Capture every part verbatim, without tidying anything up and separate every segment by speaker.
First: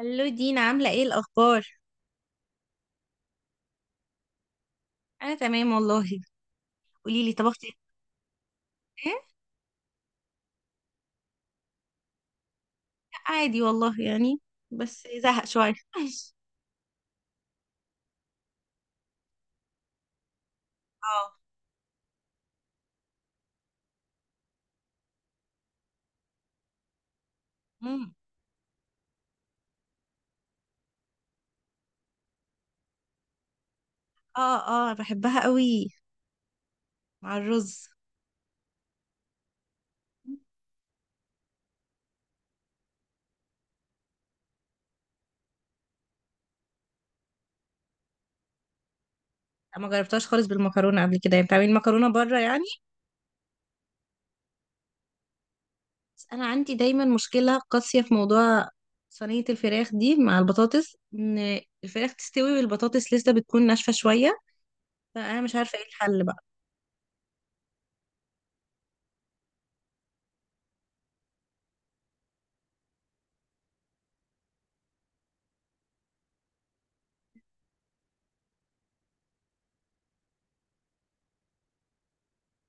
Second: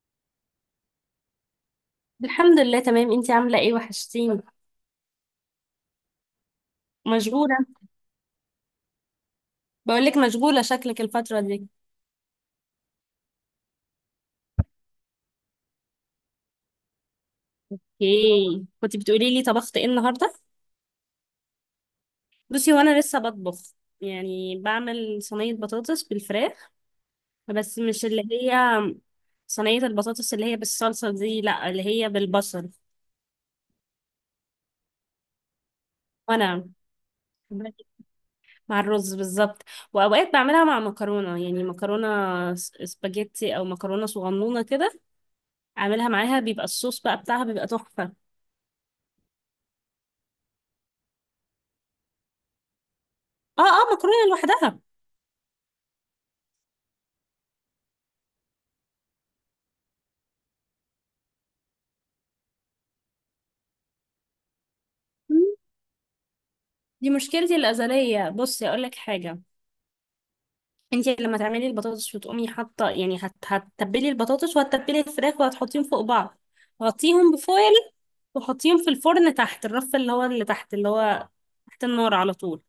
Speaker 1: الو دينا، عاملة ايه الأخبار؟
Speaker 2: الحمد لله تمام. انتي عاملة ايه؟ وحشتيني.
Speaker 1: أنا تمام والله. قوليلي
Speaker 2: مشغولة.
Speaker 1: طبختي ايه؟ "إيه،
Speaker 2: بقولك مشغولة شكلك الفترة دي.
Speaker 1: عادي والله يعني، بس زهق شوية
Speaker 2: اوكي، كنت بتقولي لي طبخت ايه النهاردة.
Speaker 1: اه.
Speaker 2: بصي وانا لسه بطبخ، يعني بعمل صينية بطاطس بالفراخ، بس مش
Speaker 1: مم.
Speaker 2: اللي هي صينية البطاطس اللي هي بالصلصة دي، لا اللي هي بالبصل.
Speaker 1: اه، اه، بحبها قوي
Speaker 2: وانا
Speaker 1: مع الرز.
Speaker 2: مع الرز بالظبط. واوقات بعملها مع مكرونة، يعني مكرونة س- سباجيتي او مكرونة صغنونة كده، اعملها معاها بيبقى الصوص بقى بتاعها بيبقى تحفة.
Speaker 1: لا، ما جربتهاش خالص بالمكرونة قبل كده، يعني بتعملي مكرونة بره يعني.
Speaker 2: اه اه، مكرونة لوحدها.
Speaker 1: بس أنا عندي دايما مشكلة قاسية في موضوع صينية الفراخ دي مع البطاطس، إن الفراخ تستوي والبطاطس لسه بتكون ناشفة شوية، فأنا مش عارفة ايه الحل بقى.
Speaker 2: دي مشكلتي الأزلية، بصي أقول لك حاجة. انت لما تعملي البطاطس وتقومي حاطة، يعني هت... هتتبلي البطاطس وهتتبلي الفراخ وهتحطيهم فوق بعض، غطيهم بفويل وحطيهم في الفرن تحت الرف اللي هو اللي تحت، اللي هو تحت النار على طول.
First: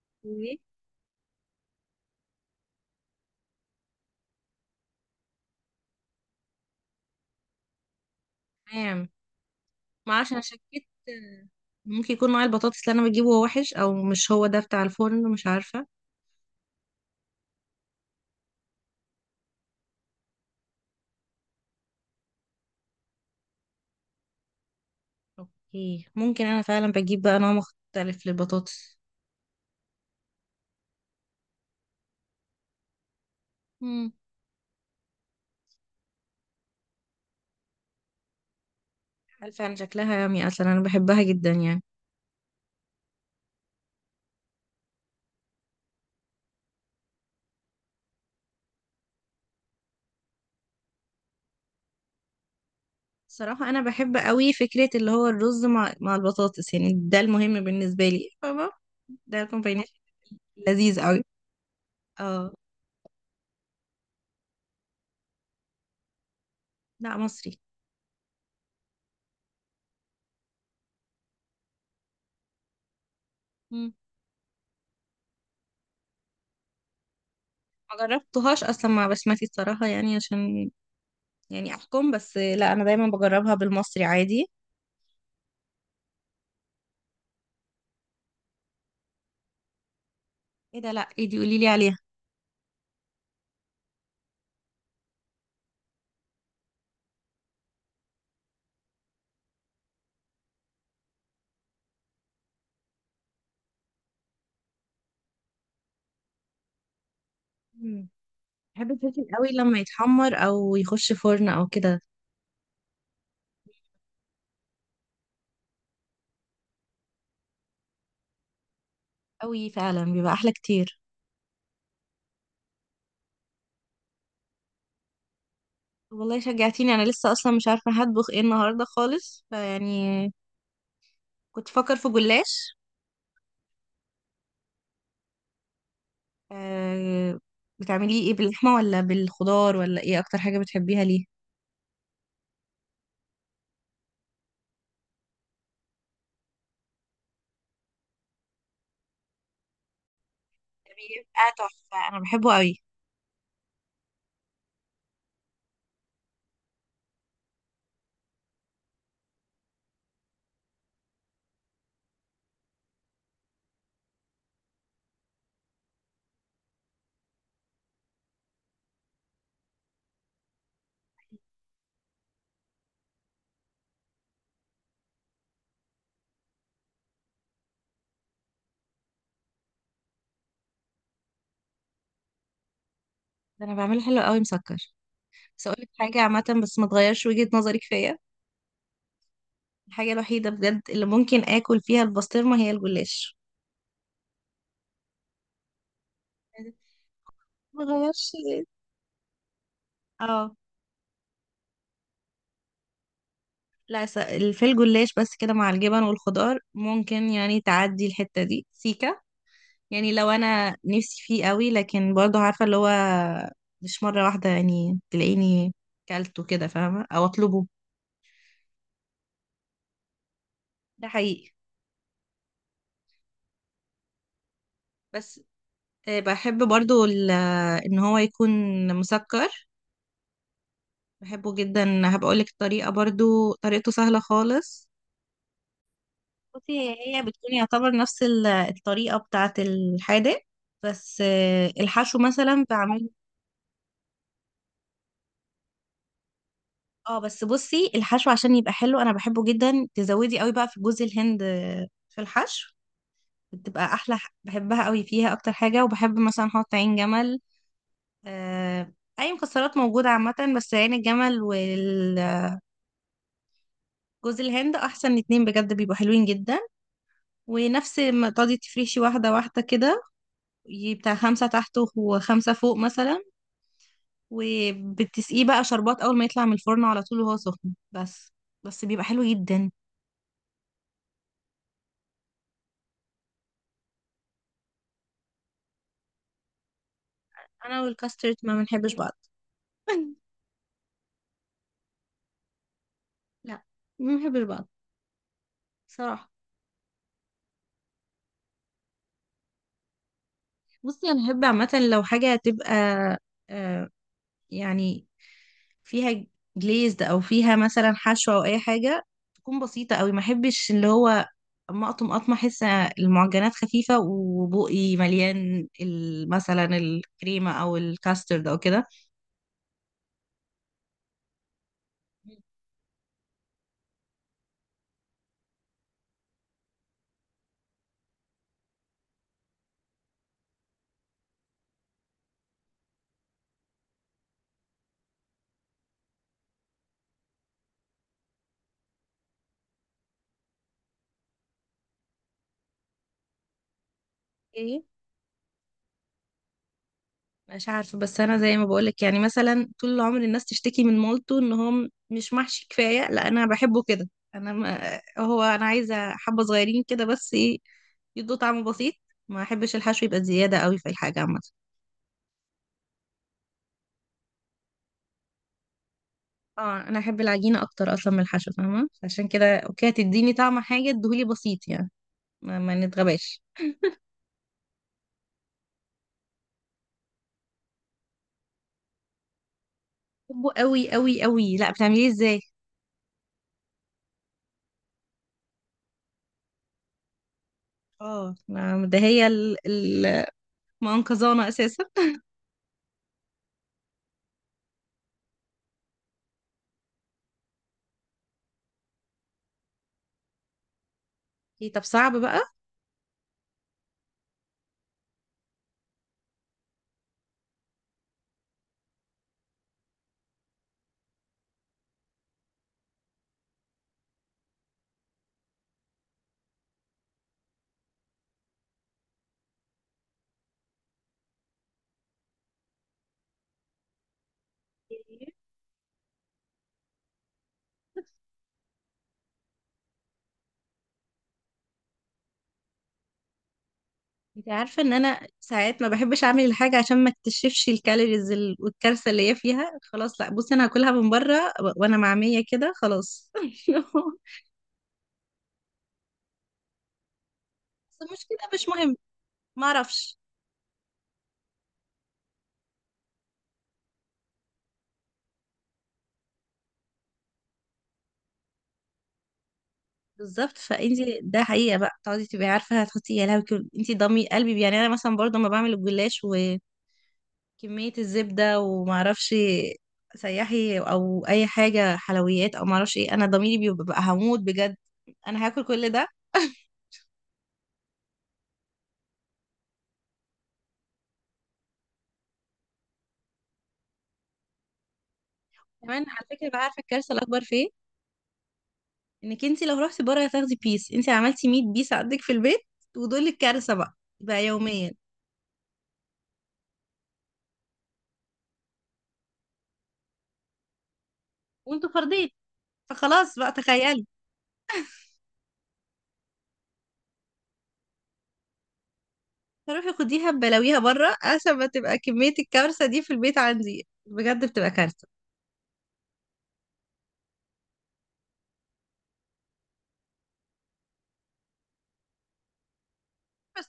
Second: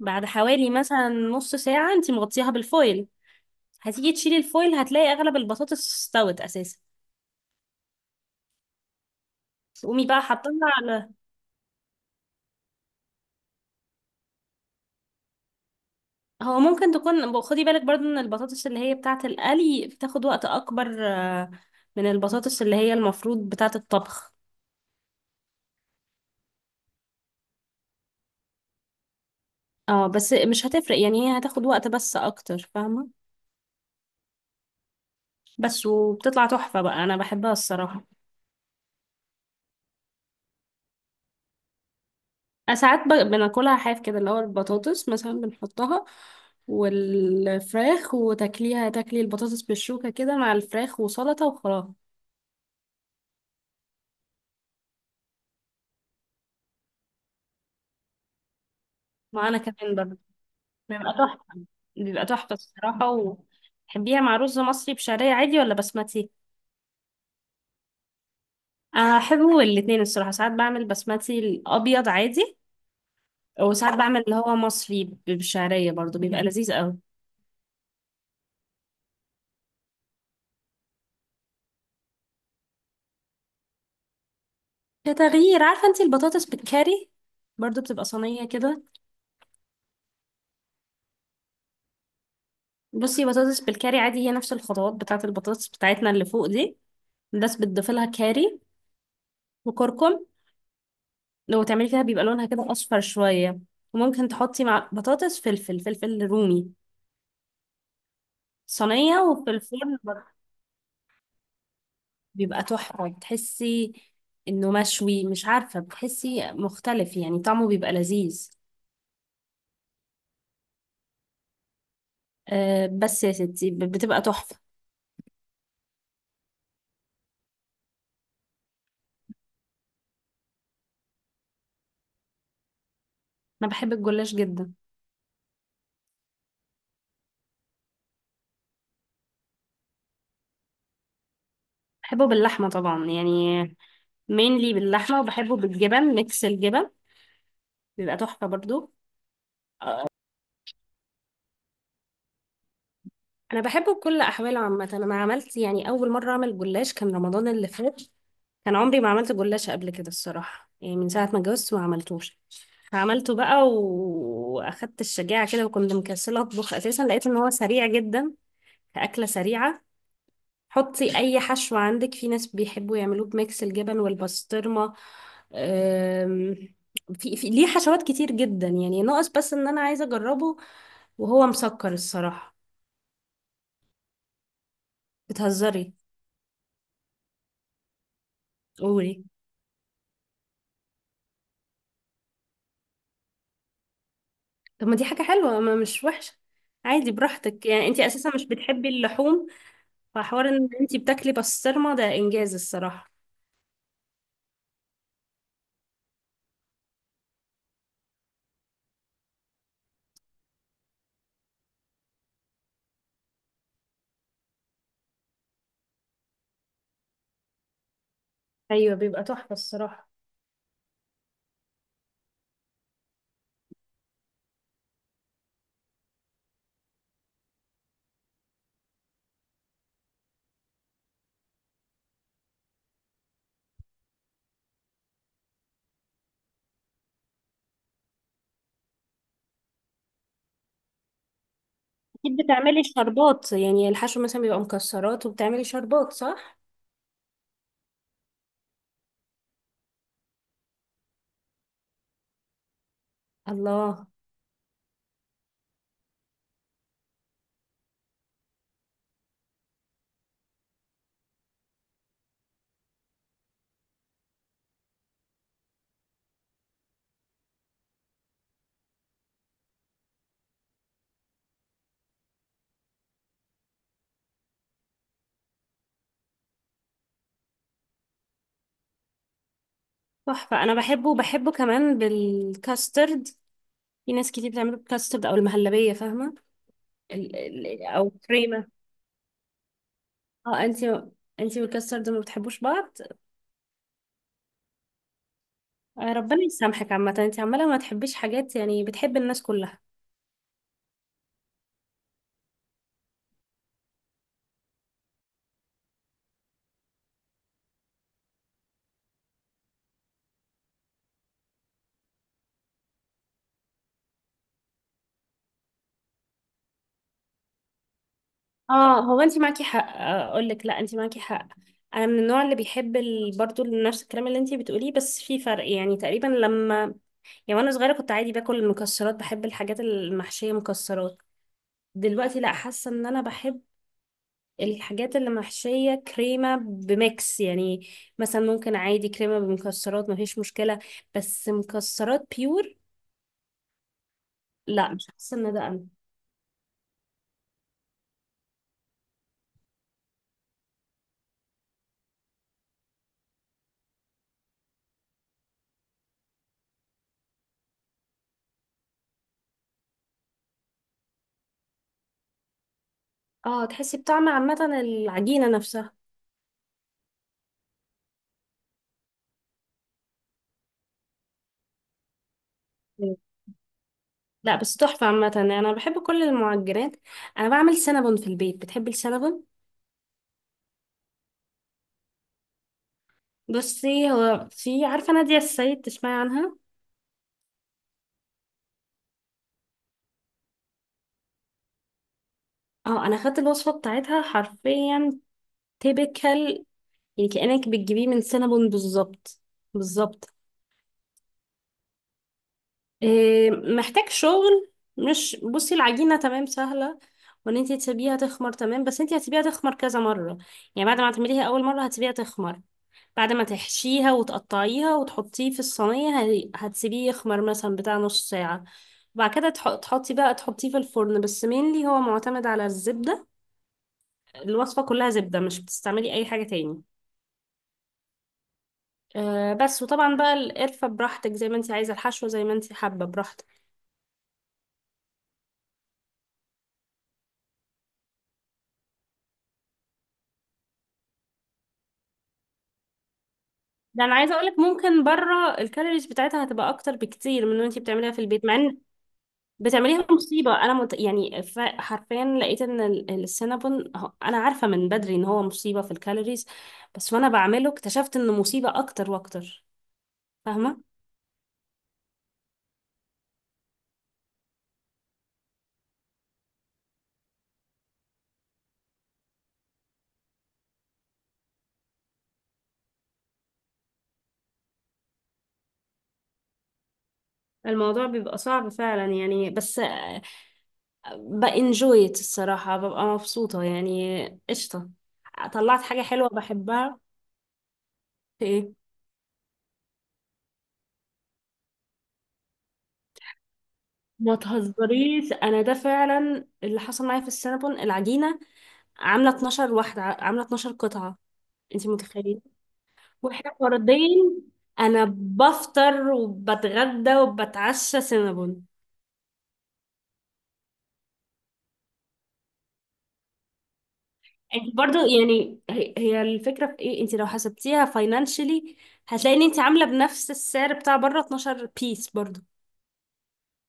Speaker 2: بعد
Speaker 1: ايه؟
Speaker 2: حوالي مثلا نص ساعة انت مغطياها بالفويل، هتيجي تشيلي الفويل هتلاقي أغلب البطاطس استوت أساسا،
Speaker 1: تمام.
Speaker 2: تقومي بقى
Speaker 1: معرفش، أنا
Speaker 2: حاطاها
Speaker 1: شكيت
Speaker 2: على.
Speaker 1: ممكن يكون نوع البطاطس اللي انا بجيبه هو وحش، او مش هو ده بتاع الفرن، مش عارفه.
Speaker 2: هو ممكن تكون، خدي بالك برضو ان البطاطس اللي هي بتاعة القلي بتاخد وقت اكبر، آه، من البطاطس اللي هي المفروض بتاعة الطبخ.
Speaker 1: اوكي، ممكن انا فعلا بجيب بقى نوع مختلف للبطاطس.
Speaker 2: اه، بس مش هتفرق يعني، هي هتاخد وقت بس اكتر، فاهمة؟
Speaker 1: امم
Speaker 2: بس وبتطلع تحفة بقى، انا بحبها الصراحة.
Speaker 1: هل فعلا شكلها يامي، اصلا انا بحبها جدا يعني.
Speaker 2: أنا ساعات ب- بناكلها حاف كده، اللي هو البطاطس مثلا بنحطها والفراخ، وتاكليها تاكلي البطاطس بالشوكة كده مع الفراخ وسلطة وخلاص.
Speaker 1: صراحة، أنا بحب قوي فكرة اللي هو الرز مع مع البطاطس، يعني ده المهم بالنسبة لي فاهمة. ده
Speaker 2: معانا
Speaker 1: الكومباينيشن
Speaker 2: كمان
Speaker 1: لذيذ
Speaker 2: بيبقى
Speaker 1: قوي.
Speaker 2: تحفة، بيبقى تحفة
Speaker 1: اه.
Speaker 2: الصراحة. وتحبيها مع رز مصري بشعرية عادي ولا بسمتي؟
Speaker 1: لا، مصري.
Speaker 2: أنا أحبه الاتنين الصراحة، ساعات بعمل بسمتي الأبيض عادي،
Speaker 1: مم.
Speaker 2: وساعات بعمل اللي هو مصري ب- بالشعرية برضو بيبقى لذيذ قوي.
Speaker 1: ما جربتهاش أصلا مع بسمتي الصراحة، يعني عشان يعني أحكم، بس لا أنا دايما بجربها بالمصري عادي.
Speaker 2: كتغيير، عارفة انتي البطاطس بالكاري؟ برضو بتبقى صينية كده.
Speaker 1: ايه ده؟ لا، ايه دي؟ قوليلي عليها.
Speaker 2: بصي بطاطس بالكاري عادي، هي نفس الخطوات بتاعة البطاطس بتاعتنا اللي فوق دي، بس بتضيفي لها كاري وكركم، لو تعملي فيها بيبقى لونها كده أصفر شوية. وممكن تحطي مع بطاطس فلفل، فلفل رومي،
Speaker 1: بحب
Speaker 2: صينية
Speaker 1: الفلفل قوي
Speaker 2: وفي
Speaker 1: لما
Speaker 2: الفرن.
Speaker 1: يتحمر او يخش فرن او كده.
Speaker 2: بيبقى تحفة، بتحسي انه مشوي، مش عارفة بتحسي مختلف يعني، طعمه بيبقى لذيذ.
Speaker 1: قوي فعلا، بيبقى احلى كتير.
Speaker 2: أه بس يا ستي ب- بتبقى تحفة.
Speaker 1: والله شجعتيني، انا لسه اصلا مش عارفه هطبخ ايه النهارده خالص فيعني. كنت فكر في جلاش.
Speaker 2: انا بحب الجلاش جدا.
Speaker 1: أه. بتعمليه ايه؟ باللحمه ولا بالخضار ولا ايه اكتر حاجه بتحبيها ليه؟
Speaker 2: بحبه باللحمة طبعا يعني، مينلي باللحمة، وبحبه بالجبن، ميكس الجبن، بيبقى تحفة برضو.
Speaker 1: بيبقى تحفه، انا بحبه قوي.
Speaker 2: انا بحبه بكل احواله عامة. انا عملت يعني اول مرة اعمل جلاش كان رمضان اللي فات، كان عمري ما عملت جلاش قبل كده الصراحة، يعني من ساعة ما اتجوزت ما عملتوش. عملته بقى و- واخدت الشجاعة كده، وكنت مكسلة اطبخ اساسا، لقيت ان هو سريع جدا كأكلة سريعة. حطي اي حشو عندك، في ناس بيحبوا يعملوه بميكس الجبن والبسطرمة. أم، في, في ليه حشوات كتير جدا يعني، ناقص بس ان انا عايزة اجربه، وهو مسكر الصراحة.
Speaker 1: ده انا بعمله حلو قوي مسكر. بس اقول لك
Speaker 2: بتهزري؟
Speaker 1: حاجه عامه، بس ما تغيرش وجهه نظرك فيا.
Speaker 2: قولي.
Speaker 1: الحاجه الوحيده بجد اللي ممكن اكل فيها البسطرمه هي الجلاش.
Speaker 2: طب ما دي حاجة حلوة، ما مش وحشة. عادي براحتك،
Speaker 1: ما
Speaker 2: يعني انتي اساسا
Speaker 1: غيرش
Speaker 2: مش
Speaker 1: ليه.
Speaker 2: بتحبي اللحوم، فحوار
Speaker 1: اه.
Speaker 2: ان انتي بتاكلي بسطرمة ده انجاز الصراحة.
Speaker 1: لا س- في الجلاش بس كده مع الجبن والخضار، ممكن يعني تعدي الحتة دي سيكة. يعني لو انا نفسي فيه قوي، لكن برضه عارفة اللي هو، مش مرة واحدة، يعني تلاقيني كلته كده فاهمة او اطلبه.
Speaker 2: ايوه، بيبقى تحفة الصراحة.
Speaker 1: ده حقيقي. بس آه، بحب برضه ال- ان هو يكون مسكر. بحبه جدا، هبقولك الطريقة. برضه طريقته سهلة خالص. بصي، هي هي بتكون يعتبر نفس ال- الطريقة بتاعة الحادق. بس، آه، الحشو
Speaker 2: أكيد
Speaker 1: مثلا
Speaker 2: بتعملي
Speaker 1: بعمله.
Speaker 2: شربات، يعني الحشو مثلا بيبقى مكسرات وبتعملي شربات صح؟
Speaker 1: اه، بس بصي الحشو عشان يبقى حلو، انا بحبه جدا. تزودي قوي بقى في جوز الهند في الحشو، بتبقى
Speaker 2: الله.
Speaker 1: احلى. ح- بحبها قوي فيها اكتر حاجه. وبحب مثلا احط عين جمل، آه، اي مكسرات موجوده عامه. بس عين الجمل والجوز الهند احسن اتنين بجد، بيبقوا حلوين جدا. ونفس ما تقعدي تفرشي، واحده واحده كده، ي- بتاع خمسه تحت وخمسه فوق مثلا، وبتسقيه بقى شربات اول ما يطلع من الفرن على طول وهو سخن بس. بس بيبقى حلو جدا.
Speaker 2: تحفة، أنا بحبه وبحبه كمان بالكاسترد. في ناس كتير بتعمله بالكاسترد أو المهلبية فاهمة؟ ال...
Speaker 1: انا
Speaker 2: ال... أو
Speaker 1: والكاسترد ما
Speaker 2: كريمة.
Speaker 1: بنحبش بعض.
Speaker 2: اه انتي، انتي والكاسترد ما بتحبوش بعض.
Speaker 1: لا، ما بنحبش بعض
Speaker 2: آه،
Speaker 1: بصراحة.
Speaker 2: ربنا يسامحك عامة، انتي عمالة ما تحبيش حاجات، يعني بتحب الناس كلها.
Speaker 1: بصي، انا بحب عامة لو حاجة تبقى، آه، يعني، فيها جليزد، او فيها مثلا حشوة او اي حاجة. تكون بسيطة قوي، ما احبش اللي هو، اما اقطم اقطم، احس المعجنات خفيفة وبقي مليان ال- مثلا الكريمة او الكاسترد او كده.
Speaker 2: اه، هو انتي معاكي حق، اقول لك لا انتي معاكي حق. انا من النوع اللي بيحب ال... برضو نفس الكلام اللي انتي بتقوليه، بس في فرق يعني تقريبا لما، يعني وانا صغيره كنت عادي باكل المكسرات، بحب الحاجات المحشيه مكسرات، دلوقتي لا، حاسه ان انا بحب الحاجات اللي محشيه كريمه بميكس يعني، مثلا ممكن عادي كريمه بمكسرات مفيش مشكله، بس مكسرات بيور
Speaker 1: اوكي.
Speaker 2: لا، مش حاسه ان ده انا.
Speaker 1: مش عارفة، بس أنا زي ما بقولك، يعني مثلا طول العمر الناس تشتكي من مولتو إن هو م- مش محشي كفاية. لا، أنا بحبه كده. أنا ما هو أنا عايزة حبة صغيرين كده، بس إيه، يدوا طعم بسيط. ما أحبش الحشو يبقى زيادة قوي في الحاجة عامة.
Speaker 2: اه تحسي بطعم عامه العجينه نفسها.
Speaker 1: اه، أنا أحب العجينة أكتر أصلا من الحشو فاهمة، عشان كده أوكي هتديني طعم حاجة، ادهولي بسيط يعني. ما, ما
Speaker 2: مم.
Speaker 1: نتغباش.
Speaker 2: لا بس تحفه عامه، يعني انا بحب كل المعجنات. انا بعمل سينابون في البيت، بتحبي السينابون؟
Speaker 1: بحبه قوي قوي قوي. لا، بتعمليه ازاي؟
Speaker 2: بصي هو في، عارفه نادية السيد؟ تسمعي عنها؟
Speaker 1: اه، ما- ده هي ال- ال- المنقذانة أساسا.
Speaker 2: اه، انا خدت الوصفه بتاعتها حرفيا، تيبيكال، يعني كأنك بتجيبيه من سينابون بالظبط، بالظبط.
Speaker 1: إيه، طب صعب بقى.
Speaker 2: إيه، محتاج شغل. مش بصي العجينة تمام سهلة، وان انت تسيبيها تخمر تمام، بس انت هتسيبيها تخمر كذا مرة. يعني بعد ما تعمليها اول مرة هتسيبيها تخمر، بعد ما تحشيها وتقطعيها وتحطيه في الصينية هي- هتسيبيه يخمر مثلا بتاع نص ساعة، وبعد كده تح- تحطي بقى، تحطيه في الفرن، بس مينلي هو معتمد على الزبدة، الوصفة كلها زبدة، مش بتستعملي اي حاجة تاني. آه، بس وطبعا بقى القرفة براحتك زي ما انت عايزة، الحشوة زي ما انت حابة براحتك.
Speaker 1: انت عارفة ان انا ساعات ما بحبش اعمل الحاجة، عشان ما اكتشفش الكالوريز ال- والكارثة اللي هي فيها. خلاص، لا بصي انا هاكلها من بره، و- وانا مع مية كده خلاص
Speaker 2: ده انا عايزة اقولك، ممكن بره الكالوريز بتاعتها هتبقى اكتر بكتير من اللي انت
Speaker 1: بس
Speaker 2: بتعمليها في
Speaker 1: المشكلة
Speaker 2: البيت، مع
Speaker 1: مش
Speaker 2: ان
Speaker 1: مهم، ما
Speaker 2: بتعمليها
Speaker 1: اعرفش.
Speaker 2: مصيبة. انا مت... يعني ف- حرفيا لقيت ان ال- السينابون هو- انا عارفة من بدري ان هو مصيبة في الكالوريز، بس وانا بعمله اكتشفت انه مصيبة اكتر واكتر.
Speaker 1: بالظبط
Speaker 2: فاهمة؟
Speaker 1: فانت، ده حقيقة بقى، تقعدي تبقي عارفة هتحطي، يا لهوي، كل- انت ضمي قلبي. يعني انا مثلا برضه ما بعمل الجلاش وكمية الزبدة، وما اعرفش سياحي او اي حاجة حلويات او ما اعرفش ايه، انا ضميري بيبقى هموت بجد، انا هاكل كل ده.
Speaker 2: الموضوع بيبقى صعب فعلا يعني، بس بانجويت الصراحة ببقى مبسوطة يعني، قشطة، طلعت حاجة
Speaker 1: كمان على
Speaker 2: حلوة
Speaker 1: فكرة، بقى عارفة
Speaker 2: بحبها.
Speaker 1: الكارثة الاكبر فين؟ انك انت لو رحتي بره هتاخدي بيس، انت عملتي مية بيس عندك في البيت، ودول الكارثه بقى،
Speaker 2: ما
Speaker 1: بقى يوميا
Speaker 2: تهزريش، انا ده فعلا اللي حصل معايا في السينابون. العجينه عامله اتناشر واحده، عامله اتناشر قطعه، انت
Speaker 1: وانتوا فردين.
Speaker 2: متخيله؟
Speaker 1: فخلاص بقى،
Speaker 2: واحنا
Speaker 1: تخيلي.
Speaker 2: فردين، انا بفطر وبتغدى وبتعشى سينابون.
Speaker 1: فروحي خديها ببلاويها بره، عشان ما تبقى كميه الكارثه دي في البيت عندي، بجد بتبقى
Speaker 2: انت برضو
Speaker 1: كارثه.
Speaker 2: يعني، هي هي الفكره في ايه؟ انت لو حسبتيها فاينانشلي هتلاقي ان انت عامله بنفس السعر بتاع بره، اتناشر بيس برضو.
Speaker 1: بس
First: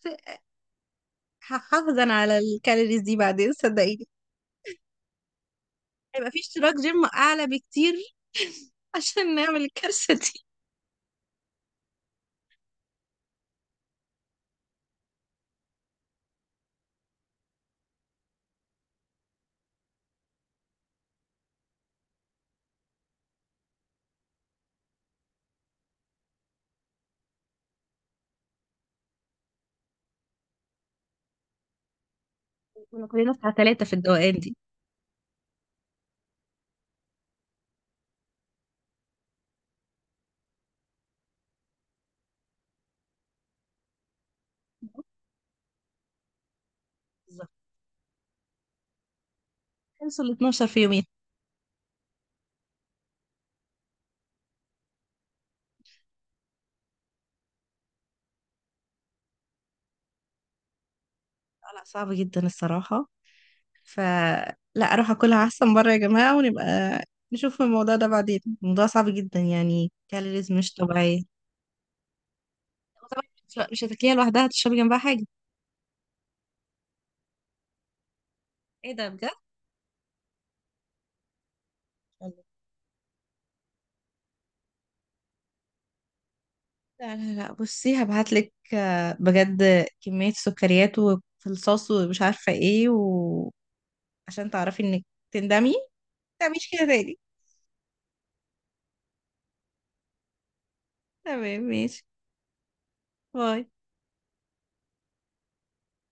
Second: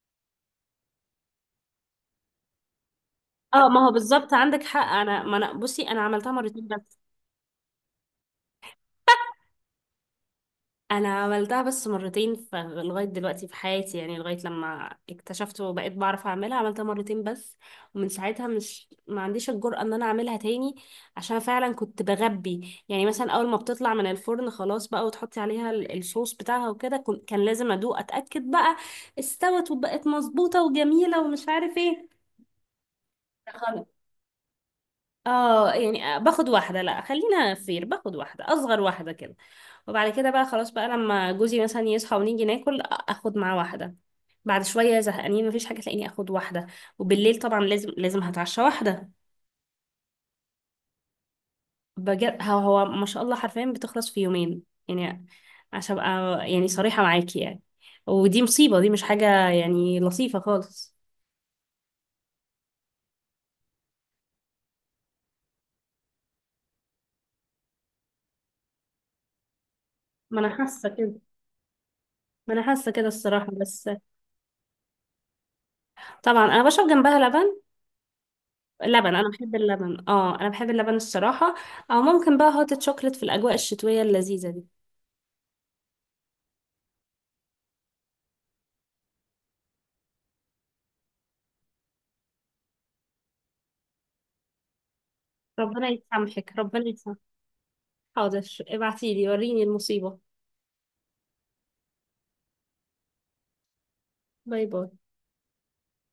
Speaker 1: هحافظ انا على الكالوريز دي بعدين،
Speaker 2: اه، ما هو
Speaker 1: صدقيني.
Speaker 2: بالظبط عندك حق. انا ما انا، بصي انا
Speaker 1: هيبقى
Speaker 2: عملتها
Speaker 1: في
Speaker 2: مرتين
Speaker 1: اشتراك
Speaker 2: بس،
Speaker 1: جيم اعلى بكتير عشان نعمل الكارثه دي.
Speaker 2: انا عملتها بس مرتين ف- لغايه دلوقتي في حياتي، يعني لغايه لما اكتشفت وبقيت بعرف اعملها عملتها مرتين بس، ومن ساعتها مش، ما عنديش الجرأة ان انا اعملها تاني، عشان فعلا كنت بغبي. يعني مثلا اول ما بتطلع من الفرن خلاص بقى، وتحطي عليها ال- الصوص بتاعها وكده، كن- كان لازم ادوق اتاكد بقى استوت وبقت مظبوطه وجميله ومش عارف ايه.
Speaker 1: كنا كلنا بتاع ثلاثه
Speaker 2: خلاص
Speaker 1: في الدوقان دي
Speaker 2: اه، يعني باخد واحده، لا خلينا فير باخد واحده، اصغر واحده كده. وبعد كده بقى خلاص بقى، لما جوزي مثلا يصحى ونيجي ناكل اخد معاه واحده، بعد شويه زهقانين مفيش حاجه تلاقيني اخد واحده، وبالليل
Speaker 1: بالظبط.
Speaker 2: طبعا لازم لازم هتعشى واحده.
Speaker 1: خلصوا ال اتناشر في يومين.
Speaker 2: بجد، هو هو ما شاء الله حرفيا بتخلص في يومين يعني، عشان ابقى يعني صريحه معاكي يعني. ودي مصيبه، دي مش حاجه يعني لطيفه خالص.
Speaker 1: لا، لا، صعب جدا الصراحه. فلا، اروح اكلها احسن بره يا جماعة، ونبقى نشوف الموضوع ده بعدين. الموضوع صعب جدا، يعني
Speaker 2: ما انا
Speaker 1: كالوريز مش
Speaker 2: حاسه كده،
Speaker 1: طبيعية.
Speaker 2: ما انا حاسه كده
Speaker 1: طبعاً.
Speaker 2: الصراحه
Speaker 1: مش مش
Speaker 2: بس.
Speaker 1: هتاكليها لوحدها، هتشربي جنبها حاجة.
Speaker 2: طبعا انا بشرب جنبها لبن.
Speaker 1: ايه ده؟
Speaker 2: لبن،
Speaker 1: بجد
Speaker 2: انا بحب اللبن، اه انا بحب اللبن الصراحه. او ممكن
Speaker 1: والله.
Speaker 2: بقى هوت شوكليت في الاجواء الشتويه اللذيذه دي.
Speaker 1: لا، لا، لا، بصي هبعتلك، آه، بجد كمية سكريات وفي الصوص ومش عارفة ايه، وعشان تعرفي انك تندمي،
Speaker 2: ربنا يسامحك،
Speaker 1: تعمليش كده
Speaker 2: ربنا
Speaker 1: تاني.
Speaker 2: يسامحك. حاضر، ابعتيلي وريني المصيبة.
Speaker 1: تمام ماشي. باي.
Speaker 2: باي باي.